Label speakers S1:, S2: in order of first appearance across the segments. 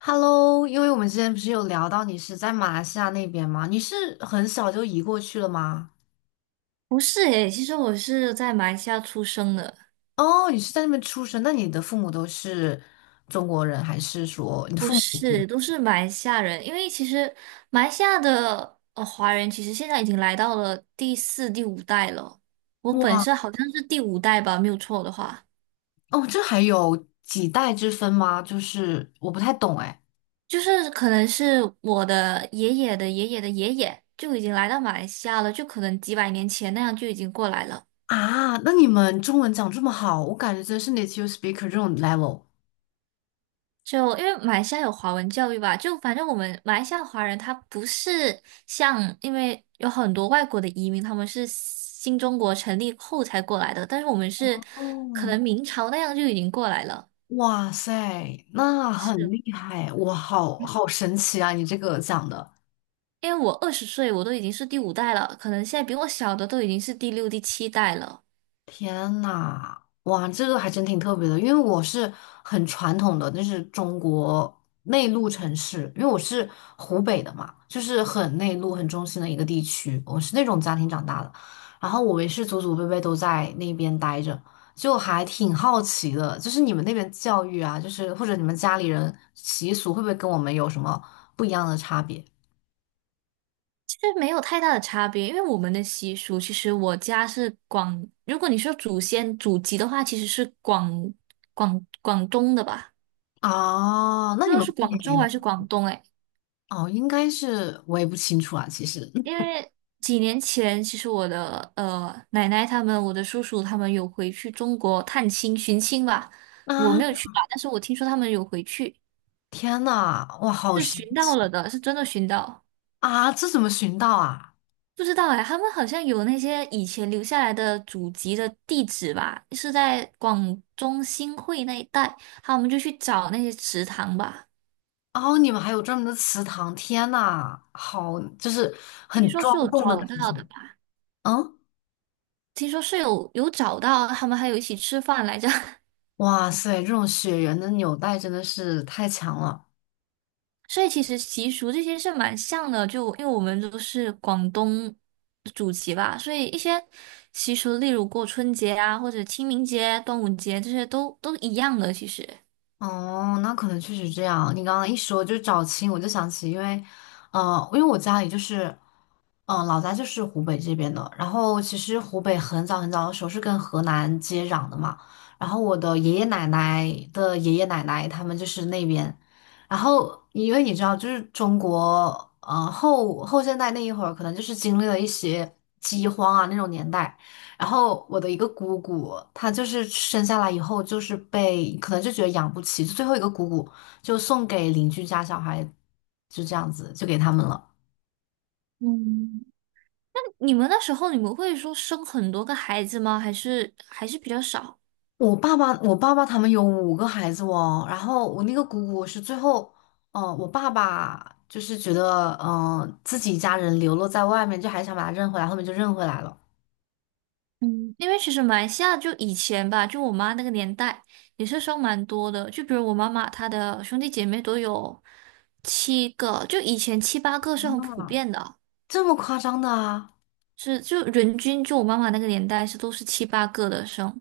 S1: Hello，因为我们之前不是有聊到你是在马来西亚那边吗？你是很小就移过去了吗？
S2: 不是诶，其实我是在马来西亚出生的，
S1: 哦，你是在那边出生，那你的父母都是中国人，还是说你的
S2: 不
S1: 父母？
S2: 是，都是马来西亚人。因为其实马来西亚的华人，其实现在已经来到了第四、第五代了。我本身
S1: 哇，
S2: 好像是第五代吧，没有错的话，
S1: 哦，这还有几代之分吗？就是我不太懂哎。
S2: 就是可能是我的爷爷的爷爷的爷爷就已经来到马来西亚了，就可能几百年前那样就已经过来了。
S1: 啊，那你们中文讲这么好，我感觉真是 native speaker 这种 level。
S2: 就因为马来西亚有华文教育吧，就反正我们马来西亚华人他不是像，因为有很多外国的移民，他们是新中国成立后才过来的，但是我们是可
S1: 哦，
S2: 能明朝那样就已经过来了，
S1: 哇塞，那很
S2: 是
S1: 厉害，哇，好好神奇啊！你这个讲的。
S2: 因为我20岁我都已经是第五代了，可能现在比我小的都已经是第六、第七代了。
S1: 天呐，哇，这个还真挺特别的，因为我是很传统的，就是中国内陆城市，因为我是湖北的嘛，就是很内陆、很中心的一个地区，我是那种家庭长大的，然后我也是祖祖辈辈都在那边待着，就还挺好奇的，就是你们那边教育啊，就是或者你们家里人习俗会不会跟我们有什么不一样的差别？
S2: 其实没有太大的差别，因为我们的习俗，其实我家是广，如果你说祖先祖籍的话，其实是广东的吧。
S1: 啊？那你
S2: 那
S1: 们
S2: 是
S1: 过
S2: 广
S1: 年
S2: 州
S1: 也
S2: 还是广东？哎，
S1: 哦，应该是我也不清楚啊，其实。
S2: 因 为几年前，其实我的奶奶他们、我的叔叔他们有回去中国探亲寻亲吧，我
S1: 啊，
S2: 没有去吧，但是我听说他们有回去，
S1: 天呐，哇，好
S2: 是
S1: 神
S2: 寻
S1: 奇
S2: 到了的，是真的寻到。
S1: 啊！这怎么寻到啊？
S2: 不知道哎，他们好像有那些以前留下来的祖籍的地址吧，是在广中新会那一带，好，我们就去找那些祠堂吧，
S1: 哦，你们还有专门的祠堂，天呐，好，就是
S2: 听
S1: 很
S2: 说是
S1: 庄
S2: 有
S1: 重的
S2: 找
S1: 感觉。
S2: 到的吧，
S1: 嗯，
S2: 听说是有找到，他们还有一起吃饭来着。
S1: 哇塞，这种血缘的纽带真的是太强了。
S2: 所以其实习俗这些是蛮像的，就因为我们都是广东祖籍吧，所以一些习俗，例如过春节啊，或者清明节、端午节这些都一样的。其实
S1: 哦，那可能确实这样。你刚刚一说就找亲，我就想起，因为我家里就是。嗯，老家就是湖北这边的。然后其实湖北很早很早的时候是跟河南接壤的嘛。然后我的爷爷奶奶的爷爷奶奶他们就是那边。然后因为你知道，就是中国后现代那一会儿，可能就是经历了一些饥荒啊那种年代。然后我的一个姑姑，她就是生下来以后就是被可能就觉得养不起，就最后一个姑姑就送给邻居家小孩，就这样子就给他们了。
S2: 嗯。你们那时候你们会说生很多个孩子吗？还是比较少？
S1: 我爸爸他们有五个孩子哦，然后我那个姑姑是最后，我爸爸就是觉得，自己家人流落在外面，就还想把他认回来，后面就认回来了，
S2: 嗯因为其实马来西亚就以前吧，就我妈那个年代也是生蛮多的，就比如我妈妈她的兄弟姐妹都有七个，就以前七八个是很普遍的。
S1: 这么夸张的啊！
S2: 是就人均就我妈妈那个年代是都是七八个的生，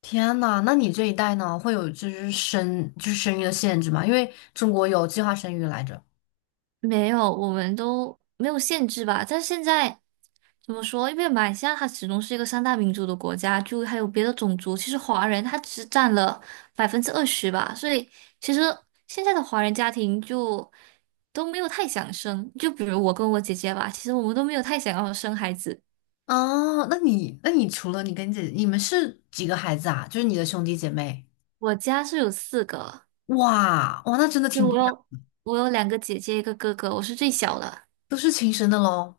S1: 天呐，那你这一代呢，会有就是生就是生育的限制吗？因为中国有计划生育来着。
S2: 没有，我们都没有限制吧。但是现在怎么说？因为马来西亚它始终是一个三大民族的国家，就还有别的种族，其实华人他只占了20%吧，所以其实现在的华人家庭就都没有太想生。就比如我跟我姐姐吧，其实我们都没有太想要生孩子。
S1: 哦，那你除了你跟你姐，你们是几个孩子啊？就是你的兄弟姐妹？
S2: 我家是有四个，
S1: 哇哇，那真的
S2: 就
S1: 挺不
S2: 我
S1: 一样，
S2: 有我有两个姐姐，一个哥哥，我是最小的。
S1: 都是亲生的喽。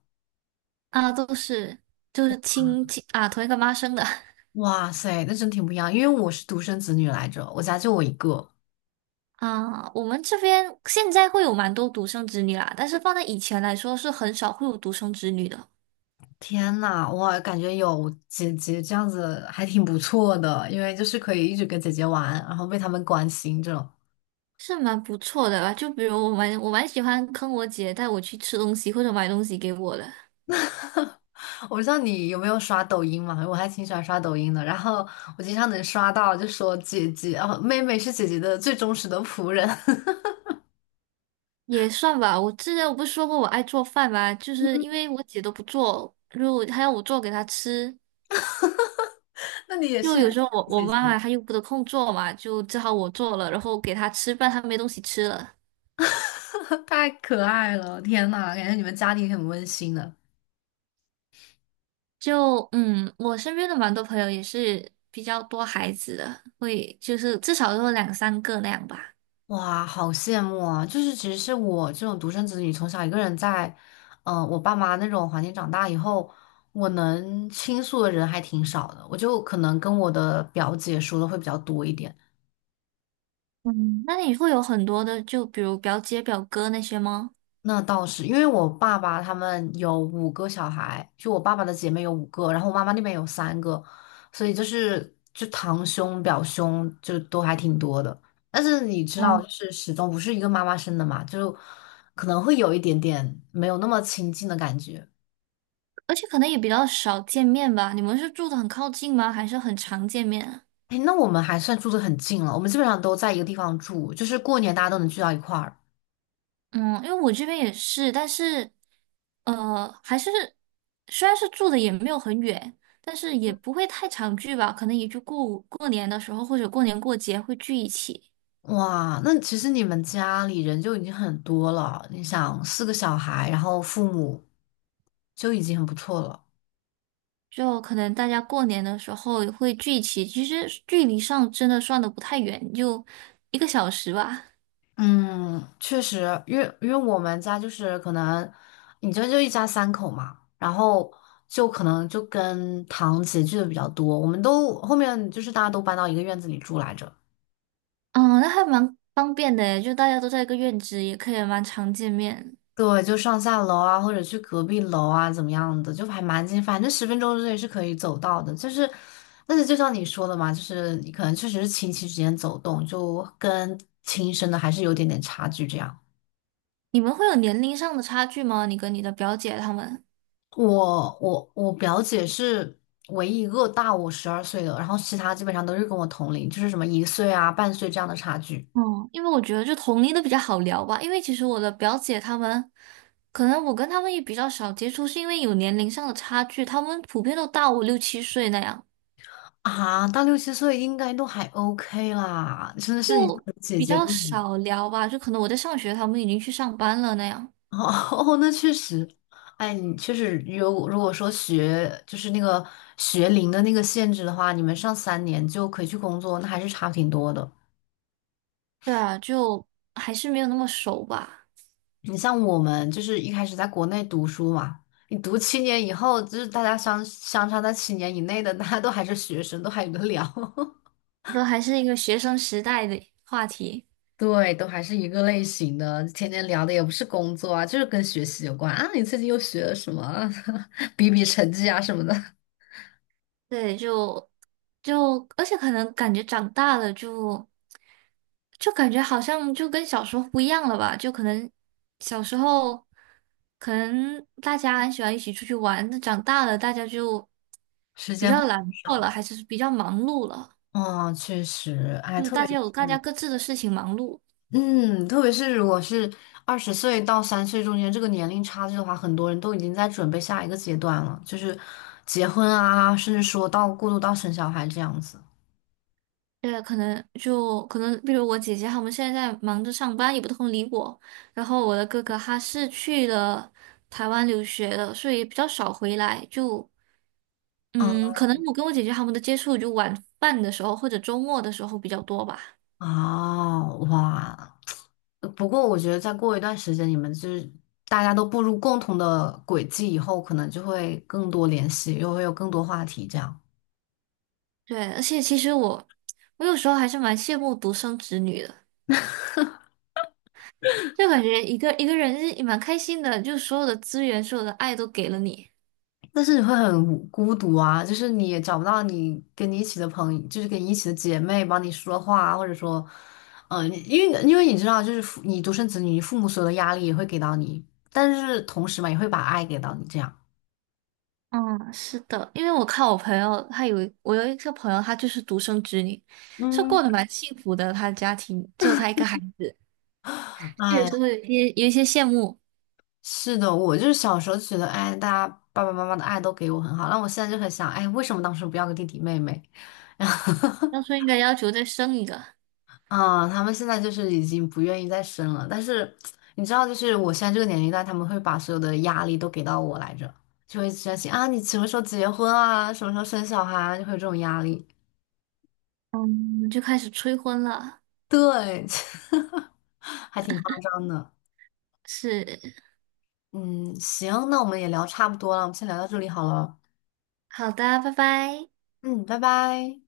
S2: 啊，都是就是亲戚啊，同一个妈生的
S1: 哇塞，那真挺不一样，因为我是独生子女来着，我家就我一个。
S2: 啊。我们这边现在会有蛮多独生子女啦，但是放在以前来说，是很少会有独生子女的，
S1: 天呐，我感觉有姐姐这样子还挺不错的，因为就是可以一直跟姐姐玩，然后被他们关心这种。
S2: 是蛮不错的吧？就比如我蛮喜欢坑我姐带我去吃东西或者买东西给我的，
S1: 我不知道你有没有刷抖音嘛，我还挺喜欢刷抖音的，然后我经常能刷到就说姐姐哦，妹妹是姐姐的最忠实的仆人。
S2: 也算吧。我之前我不是说过我爱做饭吗？就是因为我姐都不做，如果她要我做给她吃。
S1: 那你也
S2: 就
S1: 是很
S2: 有
S1: 喜
S2: 时候我
S1: 欢
S2: 我
S1: 姐
S2: 妈
S1: 姐，
S2: 妈她又不得空做嘛，就只好我做了，然后给她吃，饭，她没东西吃了。
S1: 太可爱了，天呐，感觉你们家庭很温馨的。
S2: 就我身边的蛮多朋友也是比较多孩子的，会就是至少都有两三个那样吧。
S1: 哇，好羡慕啊！就是其实是我这种独生子女，从小一个人在，我爸妈那种环境长大以后，我能倾诉的人还挺少的。我就可能跟我的表姐说的会比较多一点。
S2: 嗯，那你会有很多的，就比如表姐、表哥那些吗？
S1: 那倒是，因为我爸爸他们有五个小孩，就我爸爸的姐妹有五个，然后我妈妈那边有三个，所以就是就堂兄、表兄就都还挺多的。但是你知道，
S2: 嗯，
S1: 就是始终不是一个妈妈生的嘛，就可能会有一点点没有那么亲近的感觉。
S2: 而且可能也比较少见面吧。你们是住的很靠近吗？还是很常见面啊
S1: 哎，那我们还算住的很近了，我们基本上都在一个地方住，就是过年大家都能聚到一块儿。
S2: 嗯，因为我这边也是，但是还是虽然是住的也没有很远，但是也不会太常聚吧。可能也就过过年的时候或者过年过节会聚一起。
S1: 哇，那其实你们家里人就已经很多了。你想，四个小孩，然后父母就已经很不错了。
S2: 就可能大家过年的时候也会聚齐，其实距离上真的算的不太远，就1个小时吧。
S1: 嗯，确实，因为我们家就是可能，你这就一家三口嘛，然后就可能就跟堂姐聚的比较多。我们都后面就是大家都搬到一个院子里住来着。
S2: 嗯，那还蛮方便的，就大家都在一个院子，也可以蛮常见面。
S1: 对，就上下楼啊，或者去隔壁楼啊，怎么样的，就还蛮近，反正10分钟之内是可以走到的。就是，但是就像你说的嘛，就是你可能确实是亲戚之间走动，就跟亲生的还是有点点差距这样。
S2: 你们会有年龄上的差距吗？你跟你的表姐她们？
S1: 我表姐是唯一一个大我12岁的，然后其他基本上都是跟我同龄，就是什么1岁啊、半岁这样的差距
S2: 嗯，因为我觉得就同龄的比较好聊吧，因为其实我的表姐她们，可能我跟她们也比较少接触，是因为有年龄上的差距，她们普遍都大我六七岁那样。
S1: 啊，到六七岁应该都还 OK 啦，真的是你
S2: 就
S1: 姐
S2: 比
S1: 姐
S2: 较
S1: 跟我。
S2: 少聊吧，就可能我在上学，他们已经去上班了那样。
S1: 哦，那确实，哎，你确实有，如果说学龄的那个限制的话，你们上3年就可以去工作，那还是差挺多的。
S2: 对啊，就还是没有那么熟吧，
S1: 你像我们就是一开始在国内读书嘛，你读七年以后，就是大家相差在七年以内的，大家都还是学生，都还有的聊。
S2: 都还是一个学生时代的话题。
S1: 对，都还是一个类型的，天天聊的也不是工作啊，就是跟学习有关啊。你最近又学了什么啊？比比成绩啊什么的，
S2: 对，就而且可能感觉长大了就感觉好像就跟小时候不一样了吧，就可能小时候可能大家很喜欢一起出去玩，那长大了大家就
S1: 时
S2: 比
S1: 间会
S2: 较懒惰
S1: 少。
S2: 了，还是比较忙碌了，
S1: 哦，确实，哎，
S2: 就
S1: 特
S2: 大
S1: 别
S2: 家有大家
S1: 是，
S2: 各自的事情忙碌。
S1: 嗯，特别是如果是20岁到30岁中间这个年龄差距的话，很多人都已经在准备下一个阶段了，就是结婚啊，甚至说到过渡到生小孩这样子。
S2: 对，可能就可能，比如我姐姐他们现在在忙着上班，也不空理我。然后我的哥哥他是去了台湾留学的，所以比较少回来。就
S1: 嗯，
S2: 嗯，可能我跟我姐姐他们的接触就晚饭的时候或者周末的时候比较多吧。
S1: 哦，哇，不过我觉得再过一段时间，你们就是大家都步入共同的轨迹以后，可能就会更多联系，又会有更多话题这样。
S2: 对，而且其实我有时候还是蛮羡慕独生子女的，就感觉一个人是蛮开心的，就所有的资源、所有的爱都给了你。
S1: 但是你会很孤独啊，就是你也找不到你跟你一起的朋友，就是跟你一起的姐妹帮你说话啊或者说，你因为你知道，就是你独生子女，你父母所有的压力也会给到你，但是同时嘛，也会把爱给到你，这样。
S2: 嗯，是的，因为我看我朋友，他有一我有一个朋友，她就是独生子女，是
S1: 嗯，
S2: 过得蛮幸福的，她的家庭只有她一个孩子，这也
S1: 哎，
S2: 是会有一些羡慕，
S1: 是的，我就是小时候就觉得，哎，大家爸爸妈妈的爱都给我很好，那我现在就很想，哎，为什么当时不要个弟弟妹妹？
S2: 当初应该要求再生一个，
S1: 啊，他们现在就是已经不愿意再生了，但是你知道，就是我现在这个年龄段，他们会把所有的压力都给到我来着，就会担心啊，你什么时候结婚啊，什么时候生小孩啊，就会有这种压力。
S2: 嗯，就开始催婚了，
S1: 对，还挺夸张的。
S2: 是，
S1: 嗯，行，那我们也聊差不多了，我们先聊到这里好了。
S2: 好的，拜拜。
S1: 嗯，拜拜。